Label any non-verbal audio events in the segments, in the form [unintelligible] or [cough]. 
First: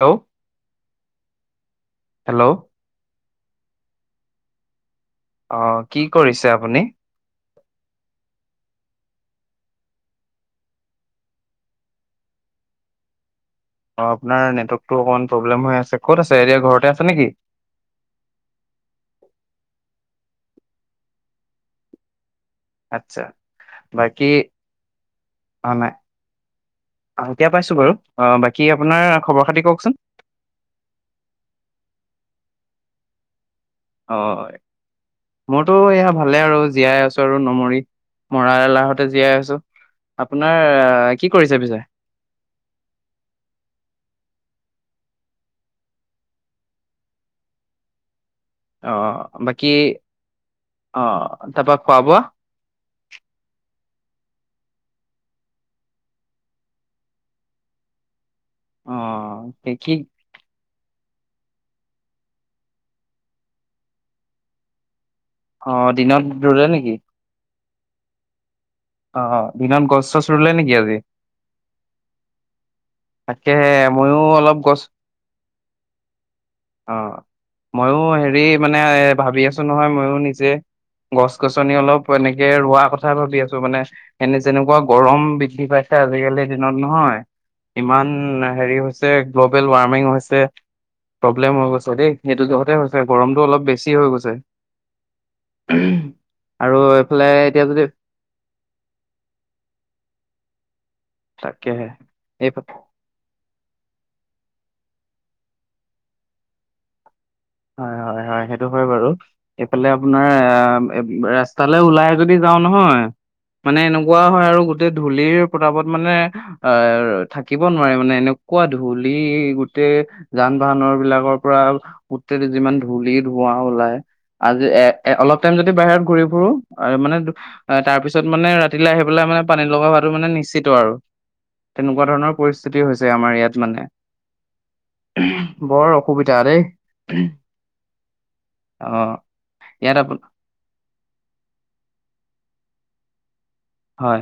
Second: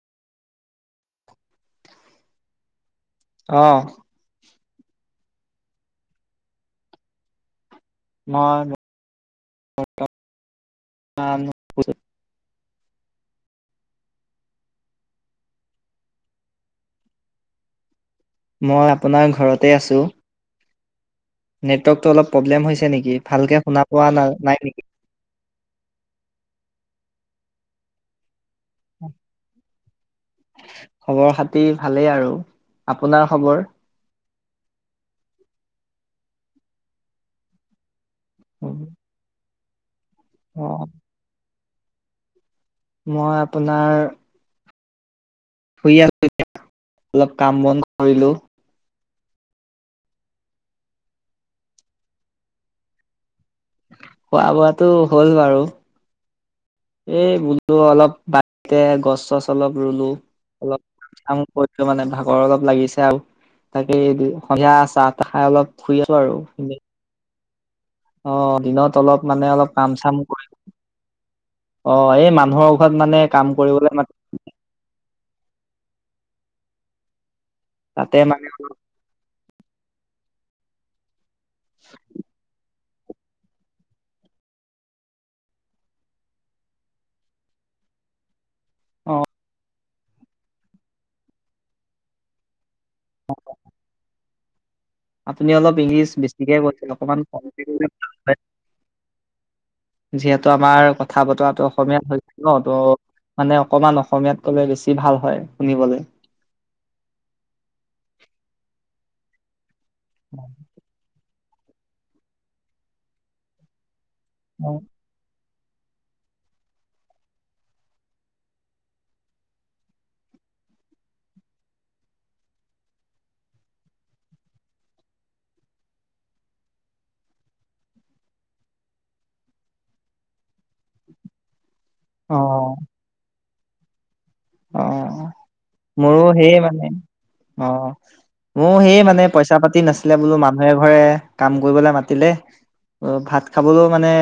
Hello hello অহ অ কি কৰিছে আপুনি ম ন [unintelligible] অ আপোনাৰ নেটৱৰ্কটো অকমান প্ৰব্লেম হৈ আছে ক'ত আছে এতিয়া ঘৰতে আছে নেকি মই আপোনাৰ ঘৰতে আছো নেটৱৰ্কটো অলপ প্ৰব্লেম হৈছে নেকি আচ্ছা ভালকে শুনা পোৱা বাকী নাই নেকি আহ এতিয়া পাইছো বাৰু বা কি আপোনাৰ খবৰ খাতি কওকচোন খবৰ খাতি ভালেই আৰু। আপোনাৰ খবৰ হয় মোৰতো এয়া ভালে আৰু জীয়াই আছো আৰু নমৰি মৰা এলাহতে জীয়াই আছো। আপোনাৰ অ', কি কৰিছে পিছে মই আপোনাৰ শুই আছিলোঁ এতিয়া অলপ কাম বন কৰিলো অঁ, বাকী অ তাপা খোৱা বোৱা। খোৱা বোৱাটো হ'ল বাৰু এই বোলো অলপ তে অ গছ চছ কি অলপ কি ৰুলো অলপ কৈছো মানে ভাগৰ অলপ লাগিছে আৰু তাকে সন্ধিয়া চা খাই অ অলপ শুই আছো দিনত আৰু ৰুলে নেকি অ দিনত অলপ অ মানে অলপ দিনত কাম গছ চাম চছ ৰুলে কৰিব নেকি আজি অ এই মানুহৰ ঘৰত মানে কাম তাকেহে কৰিবলৈ মাত ময়ো অলপ গছ অহ ময়ো হেৰি মানে এ ভাবি আছো নহয় ময়ো নিজে গছ গছনি অলপ এনেকে ৰোৱা কথা কথা ভাবি আছো মানে এনে যেনেকুৱা গৰম বৃদ্ধি পাইছে আজিকালিৰ দিনত নহয় ইমান হেৰি হৈছে গ্ল'বেল ৱাৰ্ম মিং হৈছে প্ৰব্লেম হৈ গৈছে দেই হেতু যহতে হৈছে গৰমটো অলপ বেছি হৈ গৈছে আপুনি অলপ ইংলিছ বেছিকে আৰু কৈছিল, অকমান এইফালে কমকে এতিয়া যদি ক'লে ভাল হয়, যিহেতু আমাৰ ক কথা বতৰাটো তাকেহে অসমীয়া হৈছে ন এই ত' মানে অকমান অসমীয়াত ক'লে বেছি ভাল হয়, শুনিবলে হয়, হয়, হয়, সেইটো হয় বাৰু। ফালে আপোনাৰ এ তালৈ ওলাই যদি যাও নহয়, মানে এনোক কোৱা হয় আৰু অ গোটেই ধূলিৰ প্ৰতাপত মানে এ, থাকিব নোৱাৰে মানে এনেকুৱা ধূলি গোটেই যান বাহনৰ বিলাকৰ পৰা গোটেটো যিমান ধূলি ধোৱা ওলাই, আজি এ অলপ টাইম যদি বাহিৰত ঘূৰি ফুুৰো আৰু মানে তাৰ পিছত মানে ৰাতিলৈ আহি পেলাই মানে পানী লগা হোৱাটো মানে নিশ্চিত আৰু। তেনেকুৱা ধৰণৰ পৰিস্থিতি হৈছে আমাৰ ইয়াত। মানে? অ বৰ মোৰো অসুবিধা সেইয়ে দেই মানে। অ', মোৰ অ সেই মানে পইচা পাতি ইয়াত নাছিলে আপোন বোলো মানুহ এঘৰে কাম কৰিবলৈ মাতিলে। অ', ভাত খাবলৈও মানে হয়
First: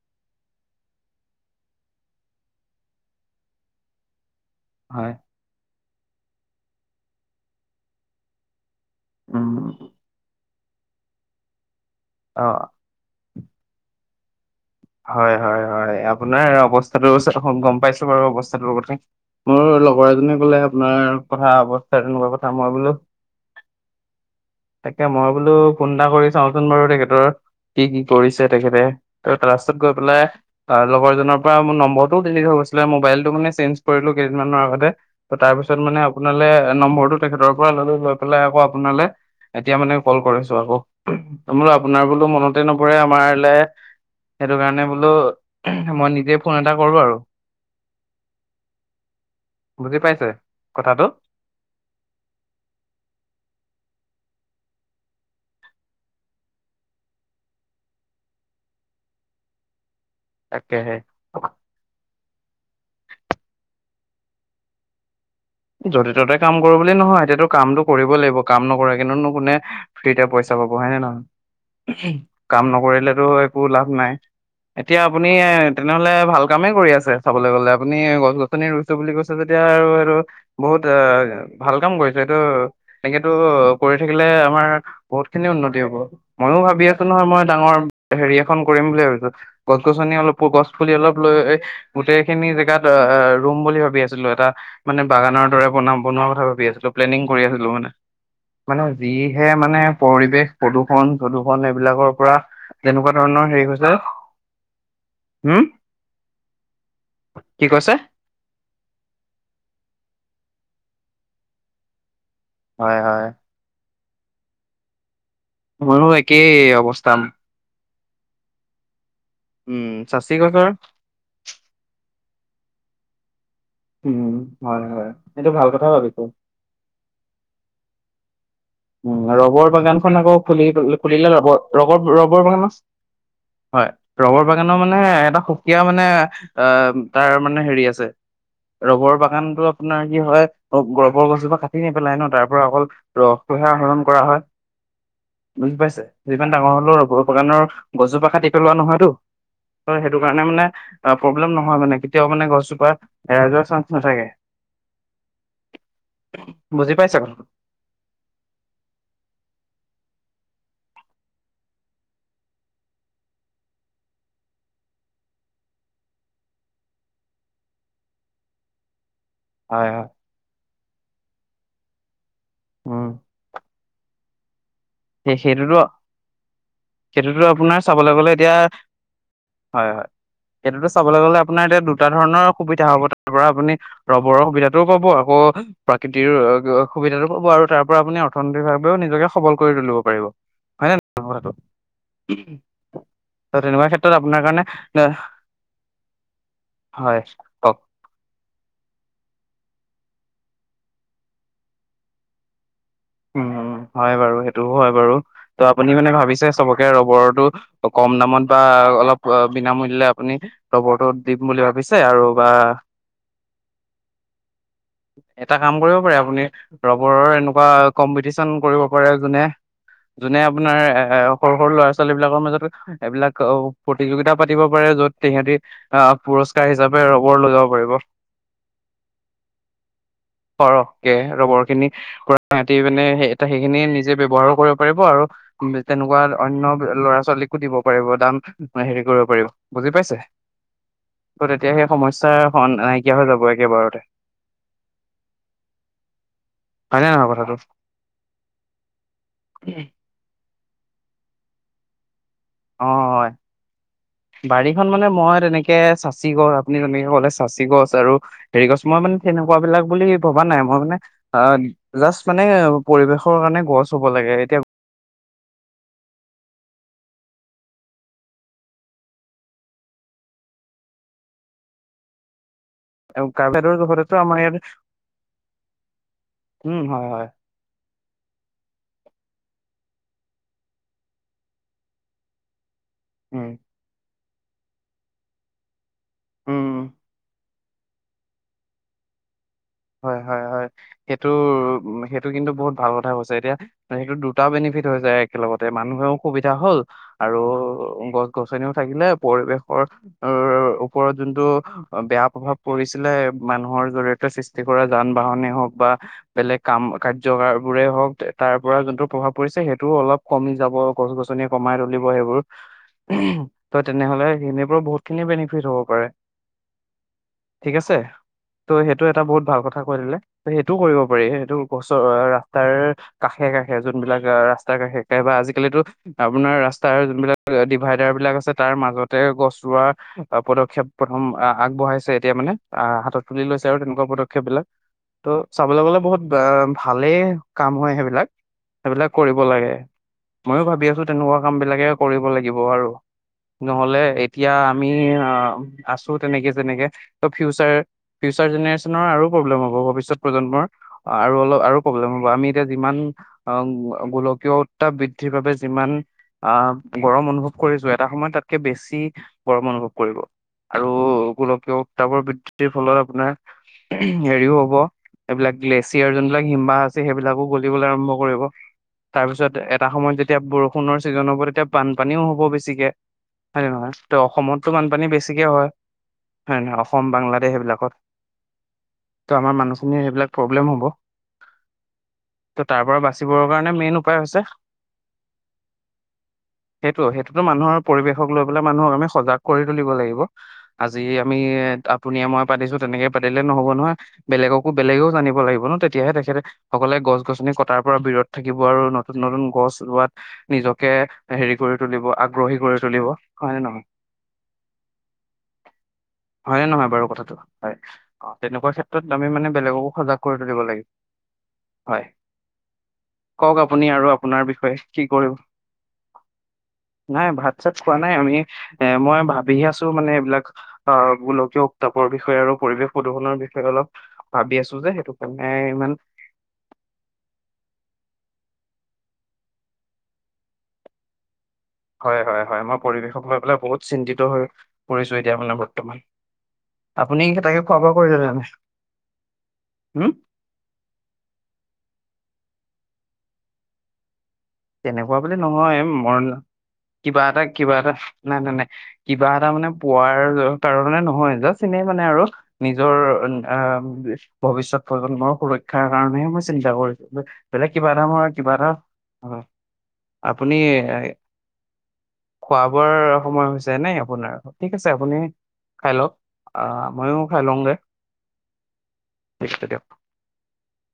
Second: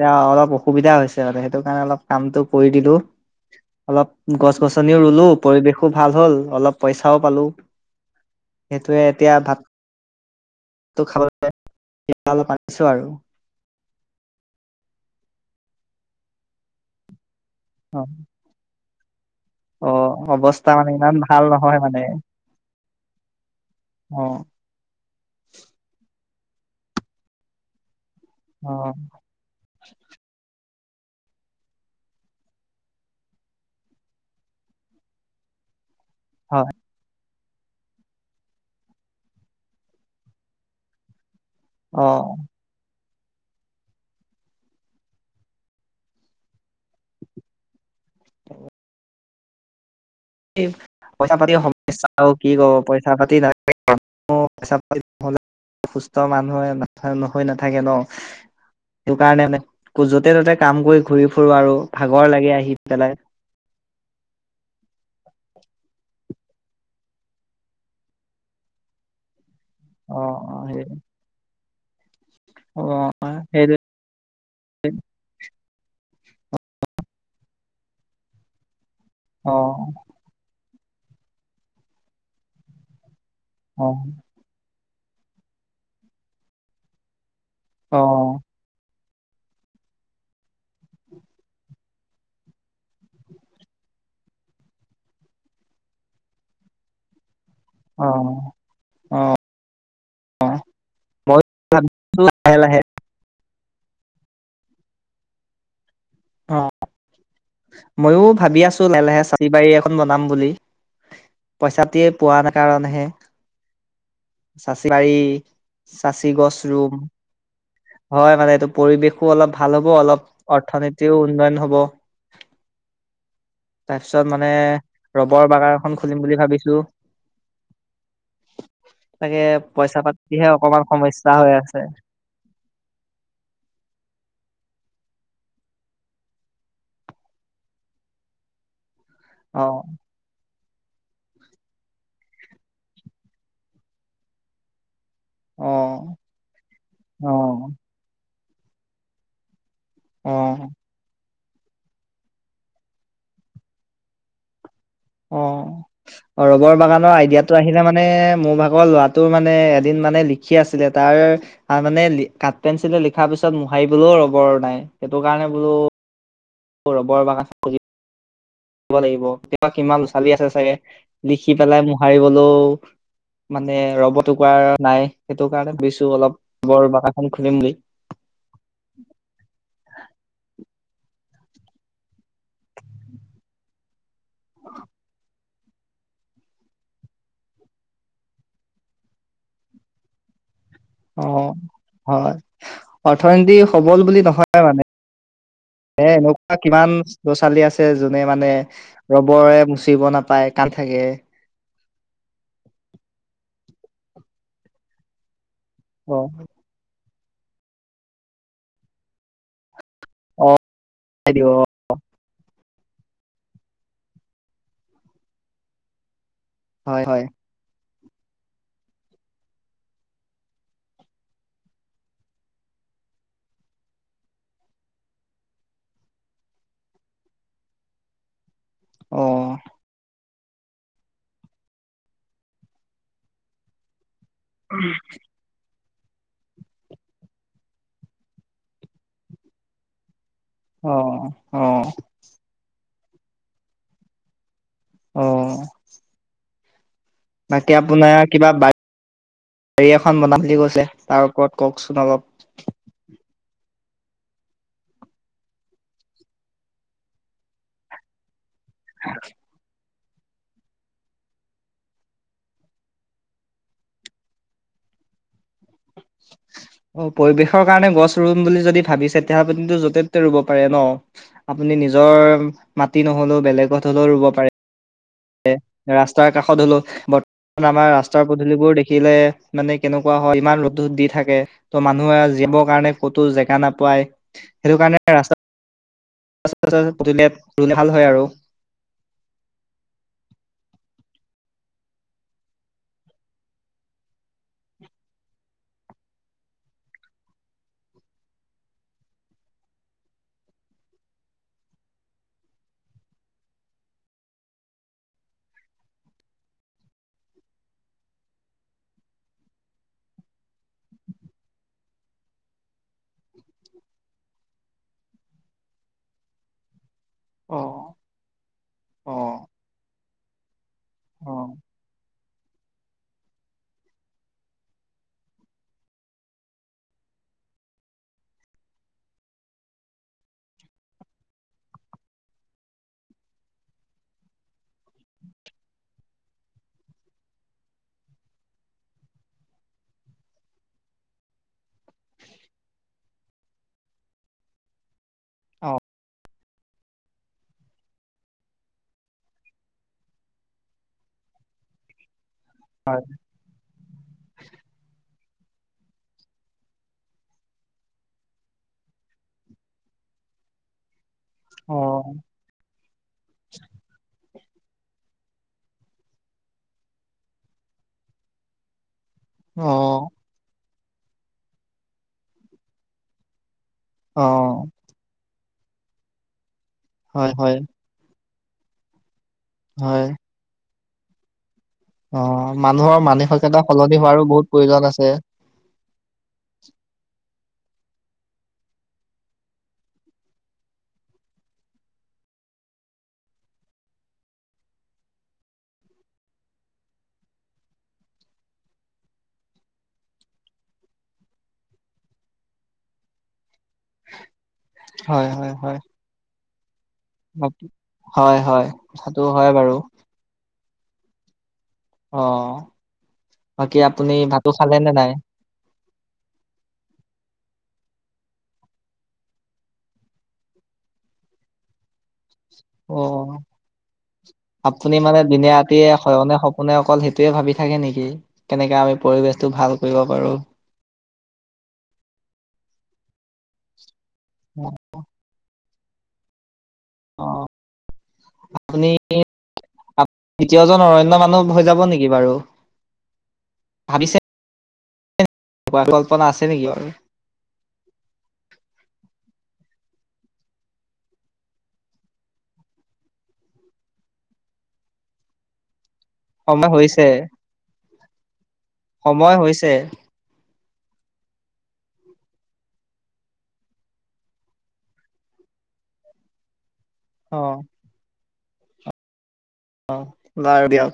এয়া অলপ অসুবিধা হৈছে মানে সেইটো কাৰণে অলপ কামটো কৰি দিলো। অলপ গছ-গছনিও হয় ৰুলো, পৰিৱেশ খুব ভাল হ'ল, অলপ পইচাও পালো। সেইটোৱে এতিয়া ভাত উম তো খাবলৈ পাই অ অলপ আনিছো আৰু। হয়, হয়, হয়, আপোনাৰ অৱস্থাটো হব গম অ পাইছো বাৰু অৱস্থাতোৰ কথা। মোৰ অ লগৰ এজনে কলে অৱস্থা মানে ইমান আপোনাৰ ভাল কথা নহয় অৱস্থা মানে তেনেকুৱা কথা মই বোলো অ তাকে মই বোলো ফোন এটা কৰি চাওঁচোন বাৰু তেখেতৰ কি কি কৰিছে অ তেখেতে, ত লাষ্টত গৈ পেলাই তাৰ লগৰজনৰ পৰা মোৰ নম্বৰটোও ডিলিট হৈ গৈছিলে মোবাইলটো মানে চেঞ্জ কৰিলো কেইদিনমানৰ আগতে ত তাৰপিছত মানে আপোনালে হয় নম্বৰটোত তেখেতৰ পৰা ললো লৈ পেলাই আকৌ আপোনালে, এতিয়া মানে কল কৰিছো আকৌ। মোৰো আপোনাৰ অ বোলো মনতে নপৰে আপ মাৰলে। সেইটো কাৰণে বোলো মই নিজে ফোন এটা কৰো আৰু বুজি পাইছো পইচা পাতি সমস্যা আৰু কি ক পইচা পাতি ন চহলে সুস্থ মানুহে নহয় নাথাকে ন সেইটো কাৰণে য'তে ত'তে কাম তাকেহে কৰি ঘূৰিফুৰো আৰু ভাগ লগৰ লাগে আহি পেলাই [inaudible] য'তে ত'তে কাম কৰো বুলি নহয় এতিয়াতো কামটোো কৰিবই লাগিব কাম নকৰে কিন্তুনো কোনে অ ফ্ৰীতে পইচা অ পাব সেই হয় নে নহয়। উ কাম অ নকৰিলেতো একো সেইটো লাভ নাই এতিয়া আপুনি এ তেনেহলে ভাল কামে কৰি আছে চাবলৈ গলে আপুনি গছ, গছনি ৰুই টো বুলি কৈছে অ তেতিয়া আৰু আৰু বহুত অ', ভাল কাম কৰিছে এইটো তেনেকে- এনেটো অ কৰি থাকিলে আমাৰ- বহুত খিনি উন্নতি হ'ব ময়ো ভাবি আছো নহয় মই ডাঙৰ অ হেৰি এখন কৰিম বুলি- গছ -গছনি অলপ গছ পুলি অলপ লৈ গোটেই খিনি জেগাত অ', ৰুম বুলি ভাবি আছিলো, এটা মানে বাগানৰ দৰে বন বনোৱা কথা ভাবি আছিলোঁ, প্লেনিং কৰি আছিলো মানে অ মানে অ যিহে মানে পৰিৱেশ প্ৰদূৰ্ষণ মইো প্ৰদূৰ্ষন এইবিলাকৰ পৰা লাহে লাহে যেনেকুৱা ধৰণৰ হেৰি উম! অ', মইও ভাবি আছো লাহে লাহে চাৰি বাৰী এখন বনাম বুলি। পইচাটে পোৱা হয় কাৰণেহে- হয় চাচি বাৰী ময়ো চাচি একেই গছ ৰুম অৱস্থা- হয় মানে এইটো পৰিৱেশ। অলপ ভাল উম হ'ব অলপ চাচি গছৰ অৰ্থনীতি উন্নয়ন হ'ব। তাৰ উম পিছত মানে হয় হয় ৰবৰ এইটো ভাল বাগান কথা এখন ভাবিছো। খুলিম বুলি ভাবিছো। উম! তাকে ৰবৰ পইচা বাগানখন আকৌ পাতিহে খুলি অকমান খুলিলে সমস্যা ৰ হৈ আছে ৰবৰ ৰবৰ বাগান আছে হয় ৰবৰ- বাগানৰ মানে এটা সুকীয়া মানে অ', তাৰ মানে হেৰি আছে। ৰবৰৰ বাগানতো অ আপোনাৰ কি হয়? অ', গৰ্বৰ গছজোপা কাটি নেপেলাই ন তাৰ পৰা অকল ৰস তোহে আহৰণ কৰা হয়। অ বুজি পাইছে, যিমান ডাঙৰ হলেও ৰবৰ অ বাগানৰ গছ জোপা কাটি পেলোৱা নহয়তো। হয় সেইটো অ কাৰণে মানে অ! প্ৰব্লেম নহয় মানে কেতিয়াও মানে গছজোপা হেৰাই যোৱাৰ চান্স নাথাকে। অ', ৰবৰ বুজি বাগানৰ পাইছে কথাটো আইডিয়াটো আহিলে মানে মোৰ ভাগৰ ভাগৰ ল'ৰাটোৰ মানে এদিন মানে লিখি আছিলে তাৰ মানে কাট পেঞ্চিলে লিখাৰ পিছত মোহাৰিবলৈ ৰবৰ নাই, সেইটোকাৰণেই বুলো ৰবৰৰ বাগান লাগিব। কেতিয়াবা হয় কিমান হয় ল'ৰা ছোৱালী আছে চাগে লিখি পেলাই মোহাৰিবলৈ লোওঁ উম মানে- মানে ৰবৰ টুকুৰা নাই সেই সেইটো কাৰণে সেইটোতো ভাবিছো অলপ বৰ বাগানখন সেইটোতো খুলিম বুলি আপোনাৰ চাবলৈ গ'লে এতিয়া হয়, হয়। চাবলৈ গ'লে আপোনাৰ এতিয়া দুটা ধৰণৰ সুবিধা হ'ব, তাৰ পৰা আপুনি ৰবৰৰ সুবিধাতটোও পাব আকৌ প্ৰাকৃতিৰ সুবিধাটো পাব আৰু তাৰ পৰা আপুনি অৰ্থনৈতিকভাৱেও নিজকে সবল কৰি তুলিব পাৰিব। হয় নে নহয় কথাটো অ', হয় ত অৰ্থনীতি তেনেকুৱা সবল ক্ষেত্ৰত বুলি আপোনাৰ নহয় কাৰণে মানে এ, এ এনেকুৱা কিমান হয় ল'ৰা ছোৱালী কওক আছে যোনে মানে ৰবৰে। মুচিব নাপায় কান্দি থাকে। উম, হয় বাৰু সেইটোও হয় বাৰু। ত' আপুনি মানে অ ভাবিছে চবকে ৰবৰ ত' কম দামত বা অলপ বিনামূলী দিলে আপুনি অ ৰবৰটো দিম দিব বুলি ভাবিছে আৰু বা এটা কাম কৰিব পাৰে আপুনি। হয় হয় ৰবৰৰ এনেকুৱা কম্পিটিছন কৰিব পাৰে যোনে, যোনে আপোনাৰ এ সৰু সৰু ল'ৰা ছোৱালী বিলাকৰ মাজতো এইবিলাক প্ৰতিযোগিতা পাতিব পাৰে য'ত সিহঁতি আহ পুৰস্কাৰ হিচাপে ৰবৰ লৈ যাব পাৰিব। অ'। সৰহকে ৰবৰ খিনি সিহঁতি মানে এ সেইখিনি নিজ নিজে ব্যৱহাৰও কৰিব পাৰিব আৰু ম তেনেকুৱা অন্য ল'ৰা ছোৱালীকো দিব পাৰিব দাম হেৰি কৰিব পাৰিব, বুজি পাইছে। অ ত' অ তেতিয়া সেই সমস্যা স নাই। নাই কিয়া হৈ যাব একেবাৰতে। অ'। হয় নে নহয় কথাটো। বাকী আপোনাৰ কিবা বাৰী এখন বনাম বুলি কৈছিলে। তাৰ ওপৰত কওঁকচোন অলপ। অ', বাৰীখন মানে মই তেনেকে চাচি গছ আপুনি তেনেকে কলে চাচি গছ আৰু হেৰি গছ মানে তেনেকুৱাবিলাক বুলি ভবা নাই মই মানে অ', জাষ্ট মানে পৰিৱেশৰ কাৰণে গছ হ'ব লাগে এতিয়া অ', পৰিৱেশৰ কাৰণে গছ ৰুম বুলি যদি ভাবিছে তেতিয়া আপুো য'তে ত'তে ৰুব পাৰে ন' আপুনি নিজৰ মাটি নহ'লেও কাৰ্বি আংলঙৰ বেলেগত হ'লেও লগতেতো ৰুব আমাৰ পাৰে। ইয়াত ৰাস্তাৰ কাষত হ'লো উম হয় হয় বৰ্তমান আমাৰ ৰা সচাৰ পদূলিবোৰ দেখিলে মানে কেনেকুৱা হয় ইমান ৰ'দ ৰত দি থাকে ত' মানুহে জিবৰ কাৰণে ক'তো উম জেগা নাপায়। সেইটো কাৰণে ৰাস্তা উম [unintelligible] ৰুলে ভাল হয় আৰু হয় হয় হয় সেইটো সেইটো কিন্তু বহুত ভাল কথা কৈছে এতিয়া সেইটো দুটা বেনিফিট হৈ যায় একেলগতে মানুহেও সুবিধা হল আৰু গছ গছনিও থাকিলে পৰিৱেশৰ ওপৰত যোনটো বেয়া প্ৰভাৱ পৰিছিলে মানুহৰ জৰিয়তে সৃষ্টি কৰা যান বাহনে হওক বা বেলেগ কাম কাৰ্য বোৰে হওক তাৰ পৰা যোনটো প্ৰভাৱ পৰিছে সেইটোও অলপ কমি যাব গছ গছনি কমাই তুলিব সেইবোৰ, ত তেনেহলে সনেবোৰ বহুতখিনি বেনিফিট হ'ব পাৰে। অ ঠিক আছে। ত' সেইটো অ এটা বহুত ভাল কথা কৈ দিলে ত সেইটোও কৰিব পাৰি অ সেইটো গছৰ ৰাস্তাৰ কাষে কাষে যোনবিলাক ৰাস্তাৰ কাষেবা আজিকালিতো আপোনাৰ ৰাস্তাৰ যোনবিলাক ডিভাইডাৰ বিলাক আছে তাৰ মাজতে গছ ৰোৱা পদক্ষেপ প্ৰথম আগবঢ়াইছে এতিয়া মানে আহ হাতত তুলি লৈছে আৰু তেনেকুৱা পদক্ষেপ সেইবিলাক ত চাবলৈ গলে বহুত ভালেই কাম হয় সেইবিলাক, সেইবিলাক কৰিব লাগে ময়ো ভাবি আছো তেনেকুৱা কাম বিলাকে কৰিব লাগিব আৰু নহলে এতিয়া আমি আছো তেনেকে যেনেকে ত ফিউচাৰ আৰু প্ৰব্লেম হ'ব ভৱিষ্যত প্ৰজন্মৰ আৰু অলপ আৰু প্ৰব্লেম হ'ব আমি যে যিমান অ গোলকীয় উত্তাপ বৃদ্ধি বৃদ্ধিৰ যিমান আহ গৰম অনুভৱ কৰিছো এটা সময়ত তাতকে বেছি গৰম অনুভৱ কৰিব আৰু গোলকীয় অ উত্তাপৰ বৃদ্ধিৰ ফলত আপোনাৰ উম। হেৰিও হব এইবিলাক গ্লেছিয়াৰ যোনবিলাক হিম্বাহ আছে সেইবিলাকো গলিবলৈ আৰম্ভ কৰিব তাৰপিছত অ এটা সময়ত যেতিয়া বৰ ষুণৰ ছিজন হ'ব তেতিয়া বানপানীও হ'ব বেছিকে। হয় নে নহয় ত' অ অসমতটো বানপানী বেছি বেছি কে হয়। হয়নে নহয় অসম হয় বাংলাদেশ হয় সেইবিলাকত ত' আমাৰ মানুহখিনিৰ হয় সেইবিলাক প্ৰব্লেম হ'ব। অ ত তাৰ পৰা মানুহৰ বাচিবৰ মানসিকতা কাৰণে মেইন সলনি উপায় হোৱাৰো হৈছে বহুত প্ৰয়োজন আছে। পৰিবেশক লৈ পেলাই মানুহক আমি সজাগ কৰি তুলিব লাগিব আজি আমি আপুনিয়ে মই পাতিছো তেনেকে পাতিলে নহ'ব নহয় বেলেগকো বেলেগেও জানিব লাগিব ন তেতিয়াহে তেখেতে সকলে গছ গছনি কটাৰ পৰা বিৰত থাকিব আৰু নতুন নতুন গছ ৰোৱাত নিজকে হেৰি কৰি তুলিব আগ্ৰহী কৰি তুলিব হয় নে নহয়। হয় হয় হয়। হয়নে নহয়। বাৰু কথাটো। বাকী অ হয় হয় তেনেকুৱা ক্ষেত্ৰত কথাটো আমি মানে হয় বাৰু বেলেগকো সজাগ কৰি তো লাগিব। হয় অ কওক বাকী আপুনি আৰু আপোনাৰ ভাতো বিষয়ে খালে নে কি নাই কৰিব নাই ভাত চাত খোৱা নাই আমি এ মই ভাবি আছো মানে এইবিলাক আহ গোলকীয় উত্তাপৰ বি বিষয়ে আৰু পৰিৱেশ অ প্ৰদূষণৰ বিষয়ে অলপ ভাবি আছো যে আপুনি সেইটো মানে কাৰণে দিনে ৰাতিয়ে ইমান হয়নে সপোনে অকল সেইটোয়ে ভাবি থাকে নেকি! কেনেকে আমি পৰিৱেশটো ভাল কৰিব পাৰো। হয় হয় হয় মই পৰিৱেশক লৈ পেলাই বহুত চিন্তিত হৈ পৰিছো এতিয়া মানে [unintelligible] আপুনি অ তাকে খোৱা বোৱা কৰিলে নে নাই? আপুনি উম, দ্বিতীয়জন অৰণ্যয় মানুহ হৈ যাব নেকি বাৰু ভাবিছে ধন্যবাদ কোৱা বুলি নহয় কল্পনা মৰণ আছে নেকি বাৰু কিবা এটা কিবা এটা নাই নাই নাই কিবা এটা মানে পোৱাৰ কাৰণে নহয় জাষ্ট এনেই মানে আৰু নিজৰ ভৱিষয়ত প্ৰজন্মৰ সুৰক্ষা কাৰণেে মই সময় চিন্তা কৰিছো হৈছে বলে কিবা এটা মই কিবা এটা অ সময় হৈছে আপুনি খোৱ বৰ সময় হৈছে নাই আপোনাৰ ঠিক আছে আপুনি খাই লওক আহ ময়ো অ খাই লওঁগে ঠিক তেতিয়া অ য দিয়